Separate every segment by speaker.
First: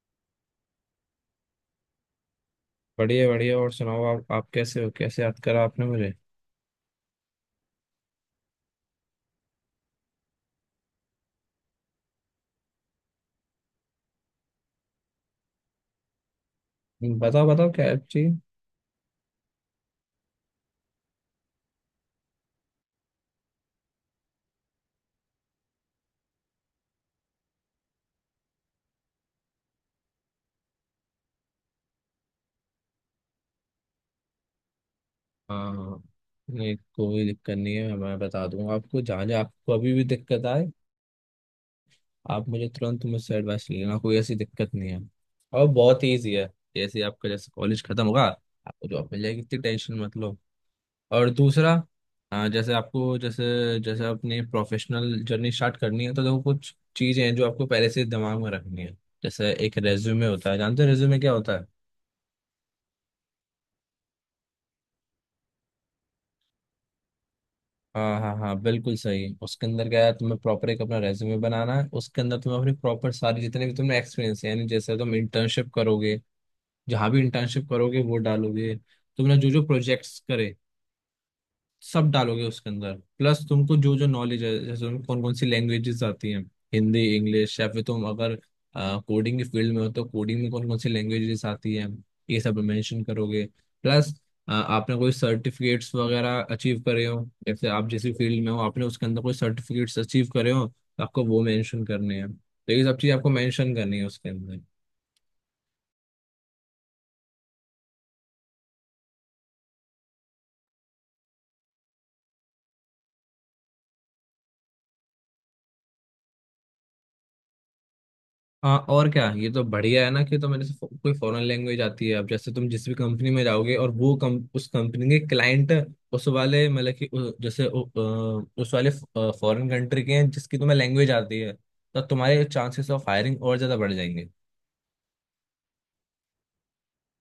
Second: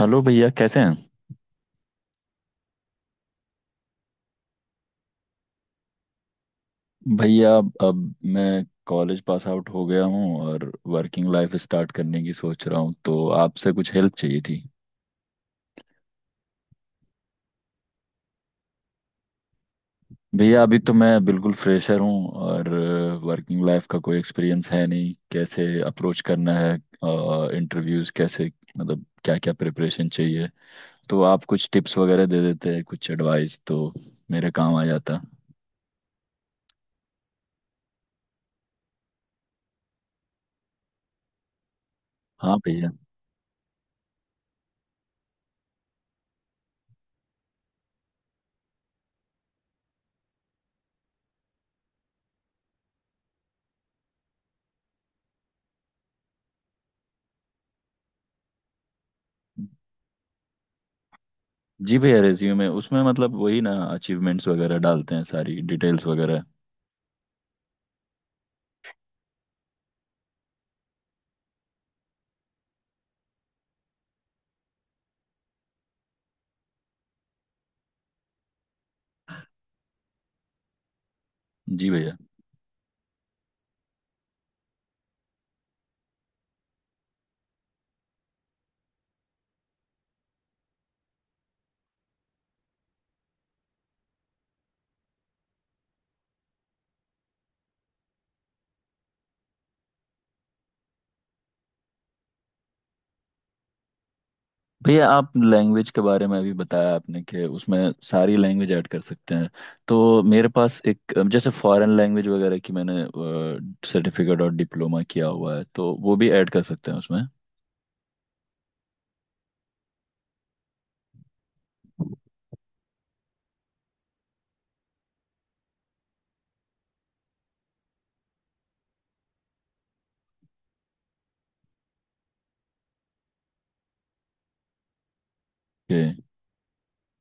Speaker 1: Hello भैया, कैसे हैं।
Speaker 2: बढ़िया बढ़िया। और सुनाओ, आप कैसे हो? कैसे याद करा आपने मुझे?
Speaker 1: भैया, अब मैं कॉलेज पास आउट हो गया हूँ, और वर्किंग लाइफ स्टार्ट करने की सोच रहा हूँ, तो आपसे कुछ हेल्प चाहिए थी।
Speaker 2: बताओ बताओ, क्या हेल्प चाहिए?
Speaker 1: भैया, अभी तो मैं बिल्कुल फ्रेशर हूँ, और वर्किंग लाइफ का कोई एक्सपीरियंस है नहीं। कैसे अप्रोच करना है, इंटरव्यूज़ कैसे, मतलब क्या क्या प्रिपरेशन चाहिए, तो आप कुछ टिप्स वगैरह दे देते हैं, कुछ एडवाइस, तो मेरे काम आ जाता।
Speaker 2: हाँ, नहीं कोई दिक्कत नहीं है। मैं बता दूंगा आपको। जहाँ जहाँ आपको अभी भी दिक्कत आए, आप
Speaker 1: हाँ
Speaker 2: मुझे
Speaker 1: भैया।
Speaker 2: तुरंत मुझसे एडवाइस ले लेना। कोई ऐसी दिक्कत नहीं है। और बहुत ईजी है। जैसे कॉलेज खत्म होगा, आपको जॉब मिल जाएगी, इतनी टेंशन मत लो। और दूसरा, हाँ। जैसे आपको जैसे जैसे अपनी प्रोफेशनल जर्नी स्टार्ट करनी है, तो देखो, कुछ चीज़ें हैं जो आपको पहले से दिमाग में रखनी है। जैसे एक रेज्यूमे होता है। जानते हो रेज्यूमे क्या होता है?
Speaker 1: जी भैया, रेज्यूमे, उसमें मतलब वही ना, अचीवमेंट्स वगैरह डालते हैं, सारी डिटेल्स वगैरह।
Speaker 2: हाँ हाँ हाँ, बिल्कुल सही। उसके अंदर क्या है, तुम्हें प्रॉपर एक अपना रेज्यूमे बनाना है। उसके अंदर तुम्हें अपनी प्रॉपर सारी, जितने भी तुमने एक्सपीरियंस है, यानी जैसे तुम इंटर्नशिप करोगे, जहाँ भी इंटर्नशिप करोगे वो डालोगे। तुमने जो जो प्रोजेक्ट्स करे,
Speaker 1: जी
Speaker 2: सब
Speaker 1: भैया।
Speaker 2: डालोगे उसके अंदर। प्लस तुमको जो जो नॉलेज है, जैसे तुम्हें कौन कौन सी लैंग्वेजेस आती हैं, हिंदी, इंग्लिश, या फिर तुम अगर कोडिंग के फील्ड में हो तो कोडिंग में कौन कौन सी लैंग्वेजेस आती हैं, ये सब मेंशन करोगे। प्लस आपने कोई सर्टिफिकेट्स वगैरह अचीव करे हो, जैसे आप जैसी फील्ड में हो, आपने उसके अंदर कोई सर्टिफिकेट्स अचीव करे हो तो आपको वो मेंशन करने हैं। तो ये सब चीज़ आपको मेंशन करनी है उसके अंदर।
Speaker 1: भैया आप लैंग्वेज के बारे में अभी बताया आपने, कि उसमें सारी लैंग्वेज ऐड कर सकते हैं। तो मेरे पास एक जैसे फॉरेन लैंग्वेज वगैरह की मैंने सर्टिफिकेट और डिप्लोमा किया हुआ है, तो वो भी ऐड कर सकते हैं उसमें।
Speaker 2: हाँ, और क्या! ये तो बढ़िया है ना कि, तो मेरे से कोई फॉरेन लैंग्वेज आती है।
Speaker 1: ओके।
Speaker 2: अब जैसे तुम जिस भी कंपनी में जाओगे, और वो कम, उस कंपनी के क्लाइंट, उस वाले मतलब कि उस वाले फॉरेन कंट्री के हैं जिसकी तुम्हें लैंग्वेज आती है, तो तुम्हारे चांसेस ऑफ हायरिंग और ज्यादा बढ़ जाएंगे।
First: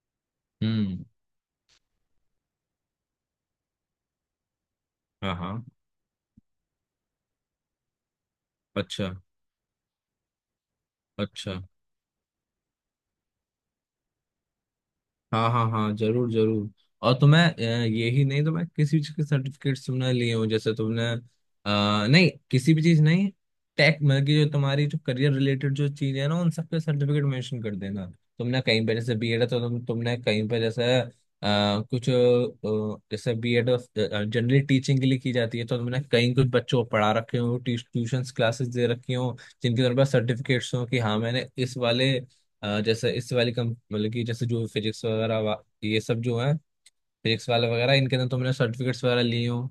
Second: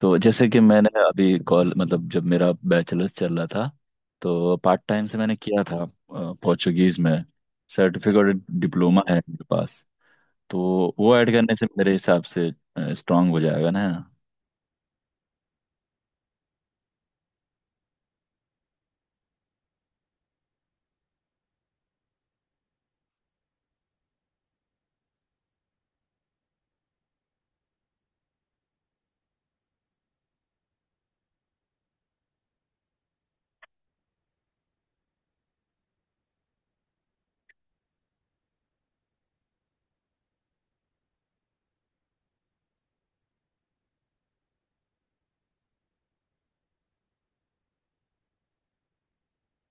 Speaker 1: तो जैसे कि मैंने
Speaker 2: हम्म।
Speaker 1: अभी कॉल मतलब जब मेरा बैचलर्स चल रहा था, तो पार्ट टाइम से मैंने
Speaker 2: हाँ हाँ।
Speaker 1: किया था, पोर्चुगीज में सर्टिफिकेट डिप्लोमा
Speaker 2: अच्छा।
Speaker 1: है मेरे पास। तो वो ऐड
Speaker 2: अच्छा।
Speaker 1: करने से मेरे हिसाब से स्ट्रांग हो जाएगा ना।
Speaker 2: हाँ हाँ हाँ, जरूर जरूर। और तुम्हें ये ही नहीं, तो मैं किसी चीज के सर्टिफिकेट्स तुमने लिए हो, जैसे तुमने नहीं, किसी भी चीज नहीं। टेक मतलब कि जो तुम्हारी, जो करियर रिलेटेड जो चीज है ना, उन सबके सर्टिफिकेट मेंशन कर देना। तुमने कहीं पे जैसे बीएड है, तो तुमने कहीं पे जैसे कुछ जैसे बीएड जनरली टीचिंग के लिए की जाती है, तो तुमने कहीं कुछ बच्चों को पढ़ा रखे हो, ट्यूशंस क्लासेस दे रखी हो, जिनके तुम्हारे पास सर्टिफिकेट्स हो कि हाँ मैंने इस वाले जैसे इस वाली कम, मतलब कि जैसे जो फिजिक्स वगैरह ये सब जो है, फिजिक्स वाले वगैरह, इनके अंदर तुमने सर्टिफिकेट्स वगैरह लिए हो।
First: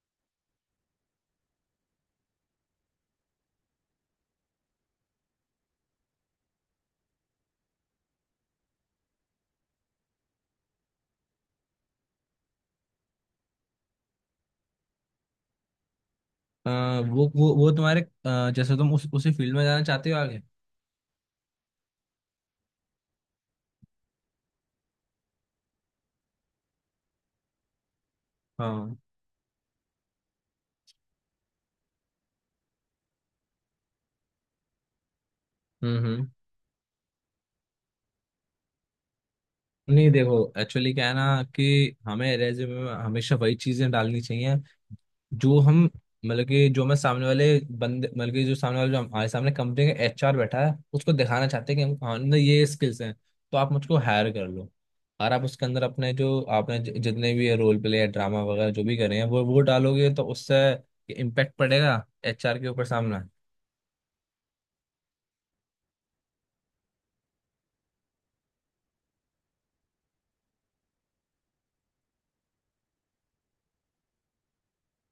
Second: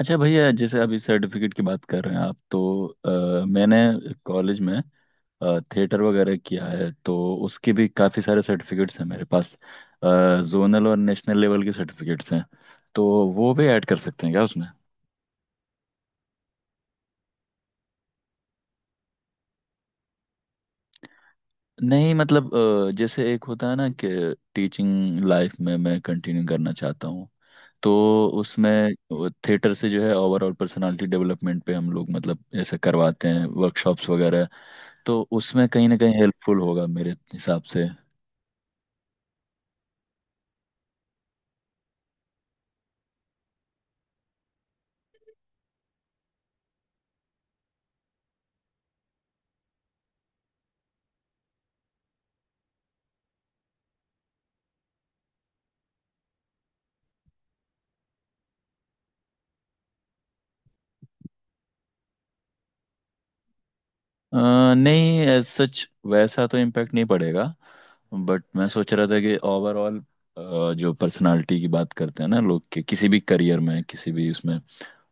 Speaker 1: अच्छा भैया, जैसे अभी सर्टिफिकेट की बात कर रहे हैं आप, तो मैंने कॉलेज में थिएटर वगैरह किया है, तो उसके भी काफ़ी सारे सर्टिफिकेट्स हैं मेरे पास। जोनल और नेशनल लेवल के सर्टिफिकेट्स हैं, तो वो भी ऐड कर सकते हैं क्या उसमें।
Speaker 2: अ, वो तुम्हारे जैसे तुम उस उसी फील्ड में जाना चाहते हो आगे?
Speaker 1: नहीं मतलब, जैसे एक होता है ना कि टीचिंग लाइफ में मैं कंटिन्यू करना चाहता हूँ, तो उसमें
Speaker 2: हाँ।
Speaker 1: थिएटर से जो है ओवरऑल पर्सनालिटी डेवलपमेंट पे हम लोग मतलब ऐसे करवाते हैं वर्कशॉप्स वगैरह। तो उसमें कहीं ना कहीं
Speaker 2: हम्म।
Speaker 1: हेल्पफुल होगा मेरे हिसाब से।
Speaker 2: नहीं देखो, एक्चुअली क्या है ना कि हमें रेज्यूमे में हमेशा वही चीजें डालनी चाहिए, जो हम, मतलब कि जो मैं सामने वाले बंदे, मतलब कि जो सामने वाले, जो हमारे सामने कंपनी का एचआर बैठा है, उसको दिखाना चाहते हैं कि हम हमने ये स्किल्स हैं, तो आप मुझको हायर कर लो। और आप उसके अंदर अपने, जो आपने जितने भी रोल प्ले या ड्रामा वगैरह जो भी करे हैं, वो डालोगे, तो उससे इम्पेक्ट पड़ेगा एचआर के ऊपर, सामना।
Speaker 1: नहीं, एज सच वैसा तो इम्पैक्ट नहीं पड़ेगा, बट मैं सोच रहा था कि ओवरऑल जो पर्सनालिटी की बात करते हैं ना लोग, के किसी भी करियर में, किसी भी उसमें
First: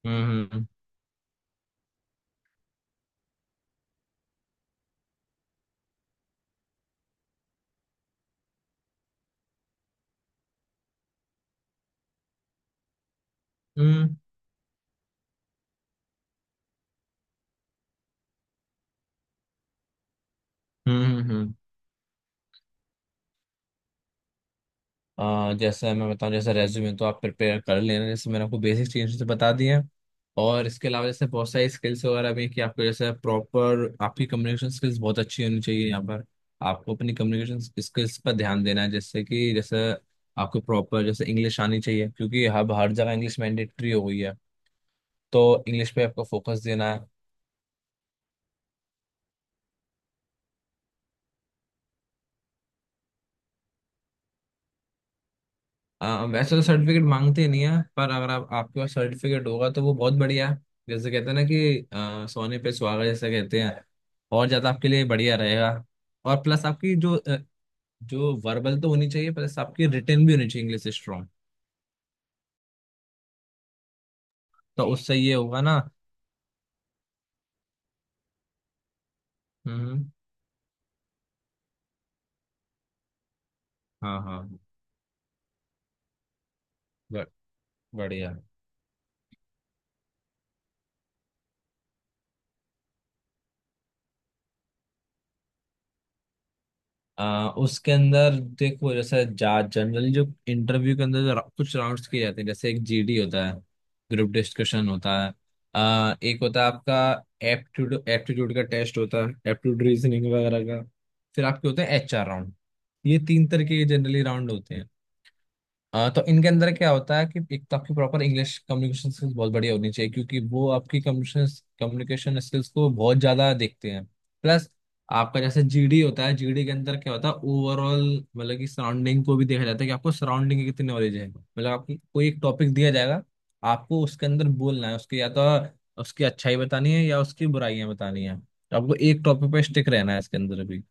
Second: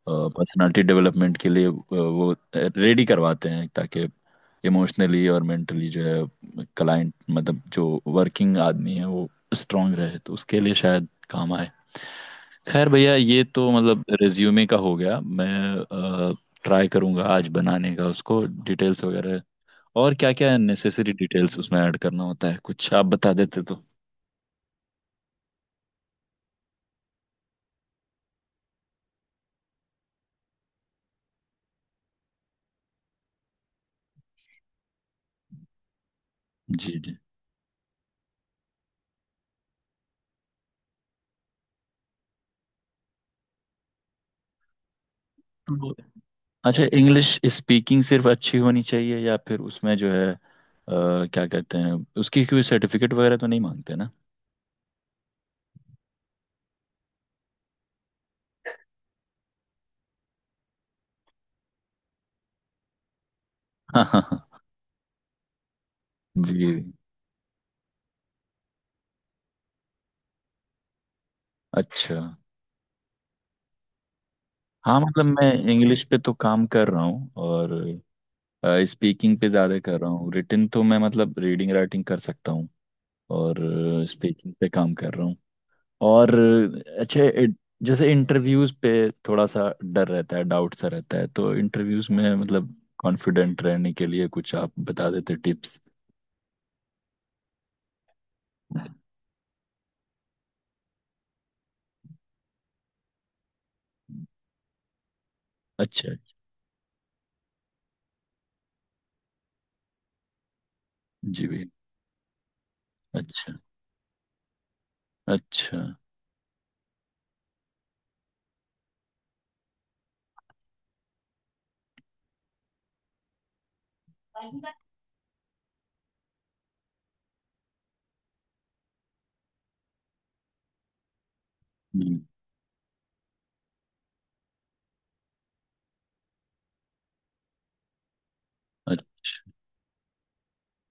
Speaker 2: हम्म। हम्म।
Speaker 1: पर्सनालिटी डेवलपमेंट के लिए वो रेडी करवाते हैं, ताकि इमोशनली और मेंटली जो है क्लाइंट मतलब जो वर्किंग आदमी है वो स्ट्रांग रहे, तो उसके लिए शायद काम आए। खैर भैया, ये तो मतलब
Speaker 2: हम्म।
Speaker 1: रिज्यूमे का हो गया। मैं ट्राई करूंगा आज बनाने का उसको, डिटेल्स वगैरह और क्या क्या
Speaker 2: हम्म।
Speaker 1: नेसेसरी डिटेल्स उसमें ऐड करना होता है कुछ आप बता देते तो।
Speaker 2: जैसे मैं बताऊं, जैसे रेज्यूमे तो आप प्रिपेयर कर लेना, जैसे मैंने आपको बेसिक चीज़ें तो बता दी हैं। और इसके अलावा जैसे बहुत सारी स्किल्स वगैरह भी हैं कि आपको जैसे प्रॉपर, आपकी कम्युनिकेशन स्किल्स बहुत अच्छी होनी चाहिए यहाँ पर। आपको अपनी
Speaker 1: जी।
Speaker 2: कम्युनिकेशन स्किल्स पर ध्यान देना है। जैसे कि जैसे आपको प्रॉपर, जैसे इंग्लिश आनी चाहिए, क्योंकि हब हर जगह इंग्लिश मैंडेटरी हो गई है, तो इंग्लिश
Speaker 1: जी।
Speaker 2: पे आपको फोकस
Speaker 1: अच्छा,
Speaker 2: देना है।
Speaker 1: इंग्लिश स्पीकिंग सिर्फ अच्छी होनी चाहिए, या फिर उसमें जो है क्या कहते हैं, उसकी कोई सर्टिफिकेट वगैरह तो नहीं मांगते ना।
Speaker 2: वैसे तो सर्टिफिकेट मांगते नहीं है, पर अगर आप आपके पास सर्टिफिकेट होगा तो वो बहुत बढ़िया है। जैसे कहते हैं ना कि सोने पे सुहागा, जैसे कहते हैं,
Speaker 1: हाँ हाँ
Speaker 2: और
Speaker 1: हाँ।
Speaker 2: ज्यादा आपके लिए बढ़िया रहेगा। और प्लस
Speaker 1: जी।
Speaker 2: आपकी जो जो वर्बल तो होनी चाहिए, प्लस आपकी रिटर्न भी होनी चाहिए, इंग्लिश स्ट्रांग,
Speaker 1: अच्छा।
Speaker 2: तो
Speaker 1: हाँ
Speaker 2: उससे
Speaker 1: मतलब
Speaker 2: ये
Speaker 1: मैं
Speaker 2: होगा ना।
Speaker 1: इंग्लिश पे तो काम कर रहा हूँ, और स्पीकिंग पे ज़्यादा कर
Speaker 2: हम्म।
Speaker 1: रहा हूँ। रिटन तो मैं मतलब रीडिंग राइटिंग कर सकता हूँ, और
Speaker 2: हाँ हाँ।
Speaker 1: स्पीकिंग पे काम कर रहा हूँ। और अच्छा,
Speaker 2: ब-
Speaker 1: जैसे
Speaker 2: बढ़िया।
Speaker 1: इंटरव्यूज पे थोड़ा सा डर रहता है, डाउट सा रहता है, तो इंटरव्यूज में मतलब कॉन्फिडेंट रहने के लिए कुछ आप बता देते टिप्स।
Speaker 2: उसके अंदर देखो, जैसे जा जनरली जो इंटरव्यू के अंदर जो कुछ राउंड्स किए जाते हैं, जैसे एक जीडी होता है, ग्रुप डिस्कशन होता है।
Speaker 1: अच्छा।
Speaker 2: एक होता है आपका एप्टीट्यूड एप्टीट्यूड का टेस्ट होता है, एप्टीट्यूड रीजनिंग वगैरह का। फिर
Speaker 1: जी भी।
Speaker 2: आपके होते हैं एचआर राउंड। ये तीन
Speaker 1: अच्छा।
Speaker 2: तरह के जनरली राउंड होते हैं।
Speaker 1: अच्छा।
Speaker 2: हाँ, तो इनके अंदर क्या होता है कि एक तो आपकी प्रॉपर इंग्लिश कम्युनिकेशन स्किल्स बहुत बढ़िया होनी चाहिए, क्योंकि वो आपकी कम्युनिकेशन कम्युनिकेशन स्किल्स को बहुत ज्यादा देखते हैं। प्लस आपका जैसे जीडी होता है, जीडी के अंदर क्या होता है, ओवरऑल मतलब कि सराउंडिंग को भी देखा जाता है कि आपको सराउंडिंग की कितनी नॉलेज है। मतलब आपको
Speaker 1: हम्म।
Speaker 2: कोई एक टॉपिक दिया जाएगा, आपको उसके अंदर बोलना है, उसकी, या तो उसकी अच्छाई बतानी है या उसकी बुराइयां बतानी है। तो आपको एक
Speaker 1: अच्छा।
Speaker 2: टॉपिक पे स्टिक रहना है इसके अंदर भी।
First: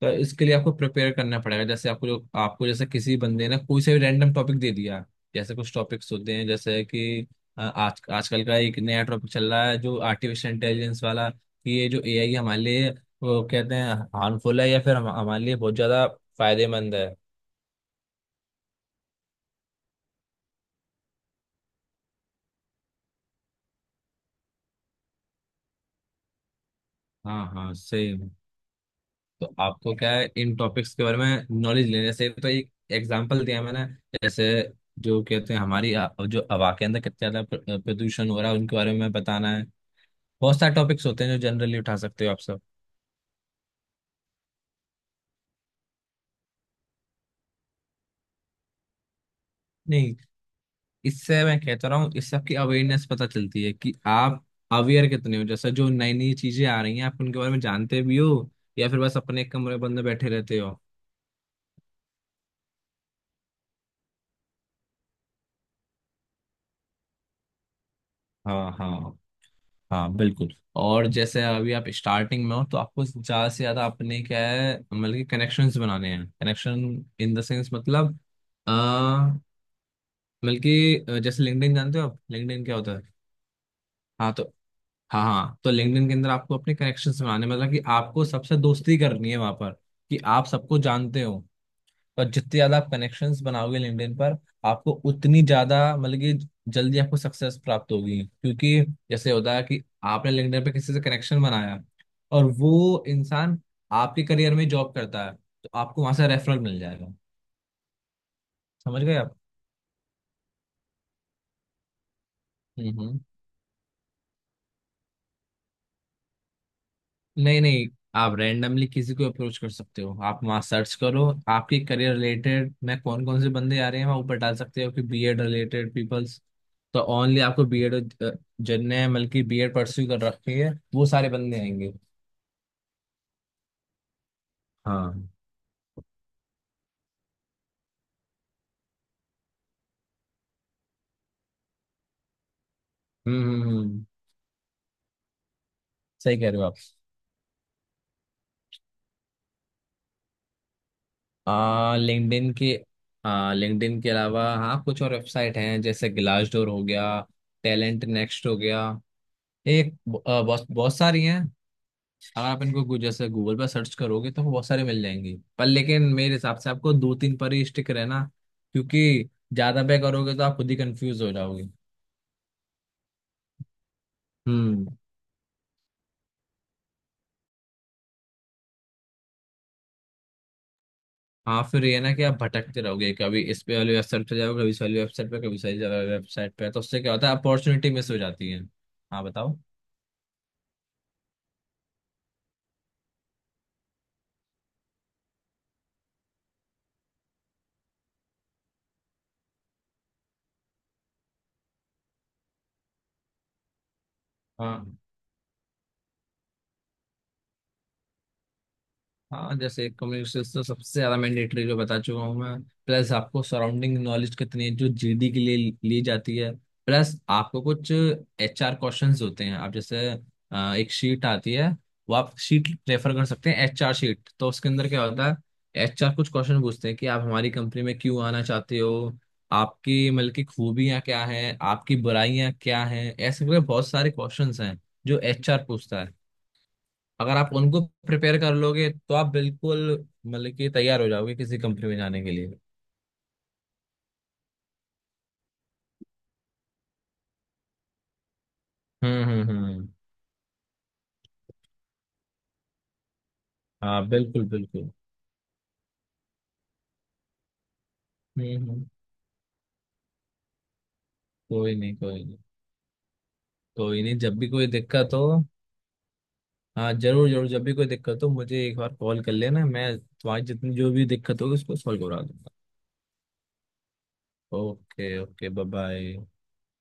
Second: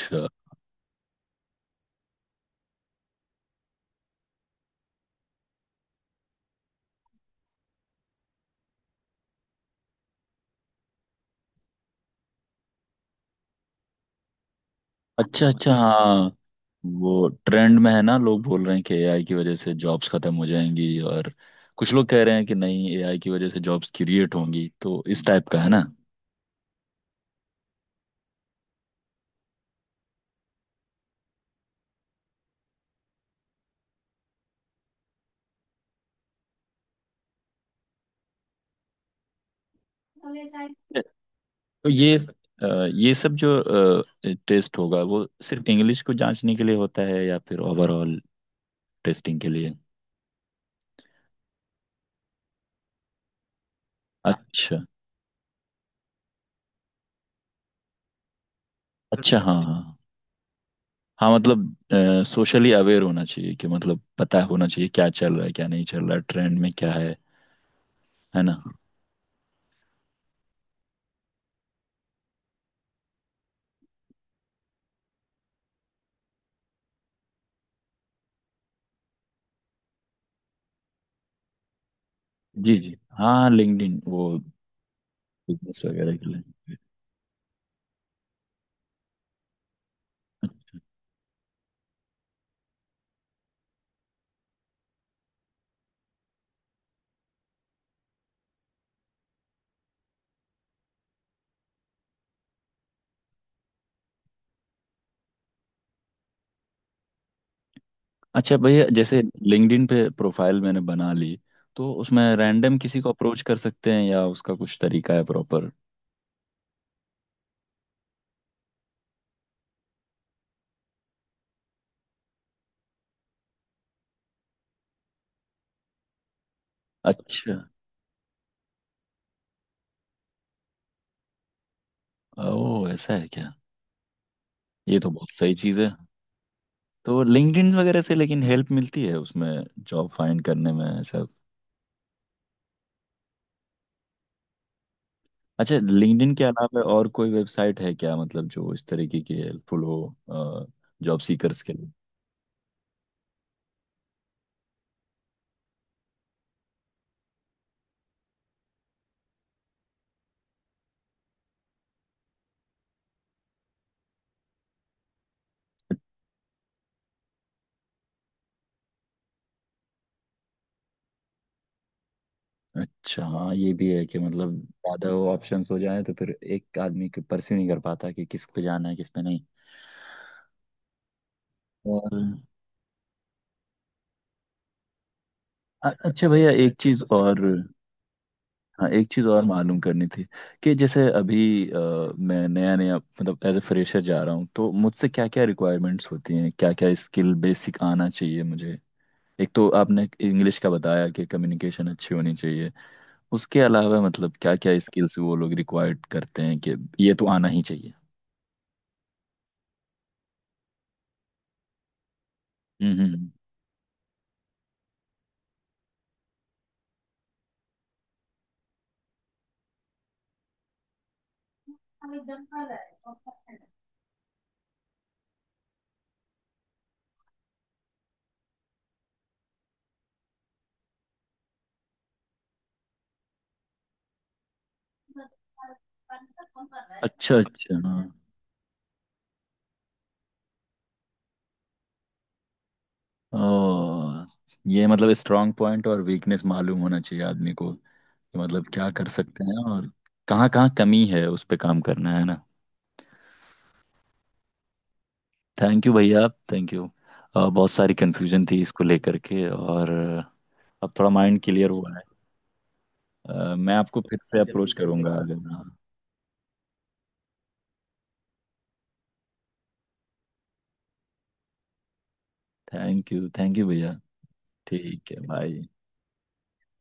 Speaker 2: तो इसके लिए आपको प्रिपेयर करना पड़ेगा। जैसे आपको, जो आपको, जैसे किसी बंदे ने कोई से भी रैंडम टॉपिक दे दिया, जैसे कुछ टॉपिक्स होते हैं जैसे कि आज आजकल का एक नया टॉपिक चल रहा है, जो आर्टिफिशियल इंटेलिजेंस वाला, कि ये जो एआई हमारे लिए, वो कहते हैं हार्मफुल है या फिर हमारे
Speaker 1: अच्छा।
Speaker 2: लिए
Speaker 1: अच्छा
Speaker 2: बहुत ज्यादा
Speaker 1: हाँ,
Speaker 2: फायदेमंद है।
Speaker 1: वो ट्रेंड में है ना। लोग बोल रहे हैं कि एआई की वजह से जॉब्स खत्म हो जाएंगी, और कुछ लोग कह रहे हैं कि नहीं, एआई की वजह से जॉब्स क्रिएट होंगी, तो इस टाइप का है ना।
Speaker 2: हाँ हाँ, सेम। तो आपको क्या है, इन टॉपिक्स के बारे में नॉलेज लेने से, तो एक एग्जांपल दिया मैंने। जैसे जो कहते हैं हमारी जो हवा के अंदर कितना ज्यादा प्रदूषण हो रहा है, उनके बारे में बताना है। बहुत सारे टॉपिक्स होते हैं जो जनरली
Speaker 1: तो
Speaker 2: उठा
Speaker 1: ये
Speaker 2: सकते हो आप सब।
Speaker 1: ये सब जो टेस्ट होगा, वो सिर्फ इंग्लिश को जांचने के लिए होता है, या फिर ओवरऑल टेस्टिंग के लिए।
Speaker 2: नहीं, इससे, मैं कहता रहा हूँ, इससे आपकी अवेयरनेस पता चलती है कि आप
Speaker 1: अच्छा।
Speaker 2: अवेयर कितने हो। जैसे जो नई नई चीजें आ रही हैं, आप उनके बारे में जानते भी हो या फिर बस
Speaker 1: अच्छा
Speaker 2: अपने एक
Speaker 1: हाँ हाँ
Speaker 2: कमरे बंद
Speaker 1: हाँ।
Speaker 2: में बैठे रहते हो।
Speaker 1: हाँ, मतलब सोशली अवेयर होना चाहिए, कि मतलब पता होना चाहिए क्या चल रहा है, क्या नहीं चल रहा है, ट्रेंड में क्या है ना।
Speaker 2: हाँ हाँ हाँ, बिल्कुल। और जैसे अभी आप स्टार्टिंग में हो, तो आपको ज्यादा से ज्यादा अपने क्या है, मतलब कि कनेक्शंस बनाने हैं। कनेक्शन इन द सेंस मतलब अ, मतलब कि जैसे लिंक्डइन। जानते हो आप लिंक्डइन
Speaker 1: जी
Speaker 2: क्या होता
Speaker 1: जी,
Speaker 2: है?
Speaker 1: हाँ लिंक्डइन वो
Speaker 2: हाँ तो हाँ हाँ, तो
Speaker 1: बिजनेस
Speaker 2: लिंक्डइन के
Speaker 1: वगैरह के
Speaker 2: अंदर
Speaker 1: लिए।
Speaker 2: आपको अपने कनेक्शंस बनाने, मतलब कि आपको सबसे दोस्ती करनी है वहां पर, कि आप सबको जानते हो। पर जितने ज्यादा आप कनेक्शंस बनाओगे लिंक्डइन पर, आपको उतनी ज्यादा, मतलब कि जल्दी आपको सक्सेस प्राप्त होगी, क्योंकि जैसे होता है कि आपने लिंक्डइन पे किसी से कनेक्शन बनाया, और वो इंसान आपके करियर में जॉब करता है, तो आपको वहां से रेफरल मिल जाएगा।
Speaker 1: अच्छा भैया,
Speaker 2: समझ गए
Speaker 1: जैसे
Speaker 2: आप?
Speaker 1: लिंक्डइन पे प्रोफाइल मैंने बना ली, तो उसमें रैंडम किसी को
Speaker 2: हम्म।
Speaker 1: अप्रोच कर सकते हैं, या उसका कुछ तरीका है प्रॉपर।
Speaker 2: नहीं नहीं, आप रैंडमली किसी को अप्रोच कर सकते हो, आप वहाँ सर्च करो, आपके करियर रिलेटेड मैं कौन कौन से बंदे आ रहे हैं, वहाँ ऊपर डाल सकते हो कि बीएड रिलेटेड पीपल्स, तो ओनली
Speaker 1: अच्छा।
Speaker 2: आपको बीएड, जिनने बल्कि बीएड परस्यू कर रखी है, वो सारे बंदे आएंगे।
Speaker 1: ओह, ऐसा है क्या। ये तो
Speaker 2: हाँ।
Speaker 1: बहुत सही चीज़ है। तो लिंक्डइन वगैरह से लेकिन हेल्प मिलती है उसमें जॉब फाइंड करने में, ऐसा।
Speaker 2: हम्म हम्म हम्म,
Speaker 1: अच्छा, लिंक्डइन
Speaker 2: सही
Speaker 1: के
Speaker 2: कह रहे हो आप।
Speaker 1: अलावा और कोई वेबसाइट है क्या, मतलब जो इस तरीके की हेल्पफुल हो जॉब सीकर्स के लिए।
Speaker 2: आ लिंक्डइन के आ लिंक्डइन के अलावा हाँ, कुछ और वेबसाइट हैं, जैसे ग्लासडोर हो गया, टैलेंट नेक्स्ट हो गया, एक बहुत बहुत सारी हैं। अगर आप इनको जैसे गूगल पर सर्च करोगे तो बहुत सारे मिल जाएंगे, पर लेकिन मेरे हिसाब से आपको दो तीन पर ही स्टिक रहना, क्योंकि ज्यादा पे करोगे तो आप खुद ही कंफ्यूज हो जाओगे।
Speaker 1: अच्छा हाँ, ये भी है कि मतलब
Speaker 2: हम्म।
Speaker 1: ज़्यादा वो ऑप्शंस हो जाए तो फिर एक आदमी परस्यू नहीं कर पाता कि किस पे जाना है किस पे नहीं।
Speaker 2: हाँ, फिर ये
Speaker 1: और
Speaker 2: ना कि आप भटकते रहोगे, कभी इस पे वाली वेबसाइट पे जाओ, कभी इस वाली वेबसाइट पे, कभी इस वाली
Speaker 1: अच्छा भैया
Speaker 2: वेबसाइट पे,
Speaker 1: एक
Speaker 2: तो उससे
Speaker 1: चीज़
Speaker 2: क्या होता है,
Speaker 1: और,
Speaker 2: अपॉर्चुनिटी मिस हो जाती है।
Speaker 1: हाँ एक
Speaker 2: हाँ,
Speaker 1: चीज़ और
Speaker 2: बताओ।
Speaker 1: मालूम करनी थी, कि जैसे अभी अ, मैं नया नया मतलब एज ए फ्रेशर जा रहा हूँ, तो मुझसे क्या क्या रिक्वायरमेंट्स होती हैं, क्या क्या स्किल बेसिक आना चाहिए मुझे। एक तो आपने इंग्लिश का बताया कि कम्युनिकेशन अच्छी होनी चाहिए, उसके अलावा मतलब क्या क्या
Speaker 2: हाँ
Speaker 1: स्किल्स वो लोग रिक्वायर्ड करते हैं कि ये तो आना ही चाहिए।
Speaker 2: हाँ, जैसे कम्युनिकेशन तो सबसे ज्यादा मैंडेटरी, जो बता चुका हूँ मैं।
Speaker 1: हम्म हम्म
Speaker 2: प्लस
Speaker 1: हम्म।
Speaker 2: आपको सराउंडिंग नॉलेज कितनी है, जो जीडी के लिए ली जाती है। प्लस आपको कुछ एचआर क्वेश्चंस होते हैं, आप जैसे एक शीट आती है, वो आप शीट रेफर कर सकते हैं, एचआर शीट, तो उसके अंदर क्या होता है, एचआर कुछ क्वेश्चन पूछते हैं कि आप हमारी कंपनी में क्यों आना चाहते हो, आपकी मतलब की खूबियाँ क्या है, आपकी बुराइयाँ क्या है, ऐसे करके बहुत सारे क्वेश्चंस हैं जो एचआर पूछता है।
Speaker 1: अच्छा
Speaker 2: अगर आप
Speaker 1: अच्छा
Speaker 2: उनको
Speaker 1: हाँ।
Speaker 2: प्रिपेयर कर लोगे तो आप बिल्कुल, मतलब कि तैयार हो जाओगे किसी कंपनी में जाने के लिए।
Speaker 1: ओ, ये मतलब स्ट्रांग पॉइंट और वीकनेस मालूम होना चाहिए आदमी को, कि मतलब क्या कर सकते हैं,
Speaker 2: हम्म।
Speaker 1: और कहाँ कहाँ कमी है उस पे काम करना है ना।
Speaker 2: हाँ बिल्कुल बिल्कुल।
Speaker 1: थैंक यू भैया, आप थैंक यू। बहुत सारी कन्फ्यूजन थी इसको
Speaker 2: हम्म।
Speaker 1: लेकर के, और अब थोड़ा माइंड क्लियर
Speaker 2: कोई नहीं
Speaker 1: हुआ है।
Speaker 2: कोई नहीं।
Speaker 1: मैं आपको
Speaker 2: कोई नहीं,
Speaker 1: फिर से
Speaker 2: जब भी कोई
Speaker 1: अप्रोच करूंगा
Speaker 2: दिक्कत हो,
Speaker 1: अगर, हाँ।
Speaker 2: हाँ जरूर जरूर, जब भी कोई दिक्कत हो मुझे एक बार कॉल कर लेना, मैं तुम्हारी जितनी जो भी दिक्कत होगी उसको सॉल्व करा दूंगा।
Speaker 1: थैंक यू भैया।
Speaker 2: ओके
Speaker 1: ठीक है
Speaker 2: ओके,
Speaker 1: बाय।
Speaker 2: Bye bye.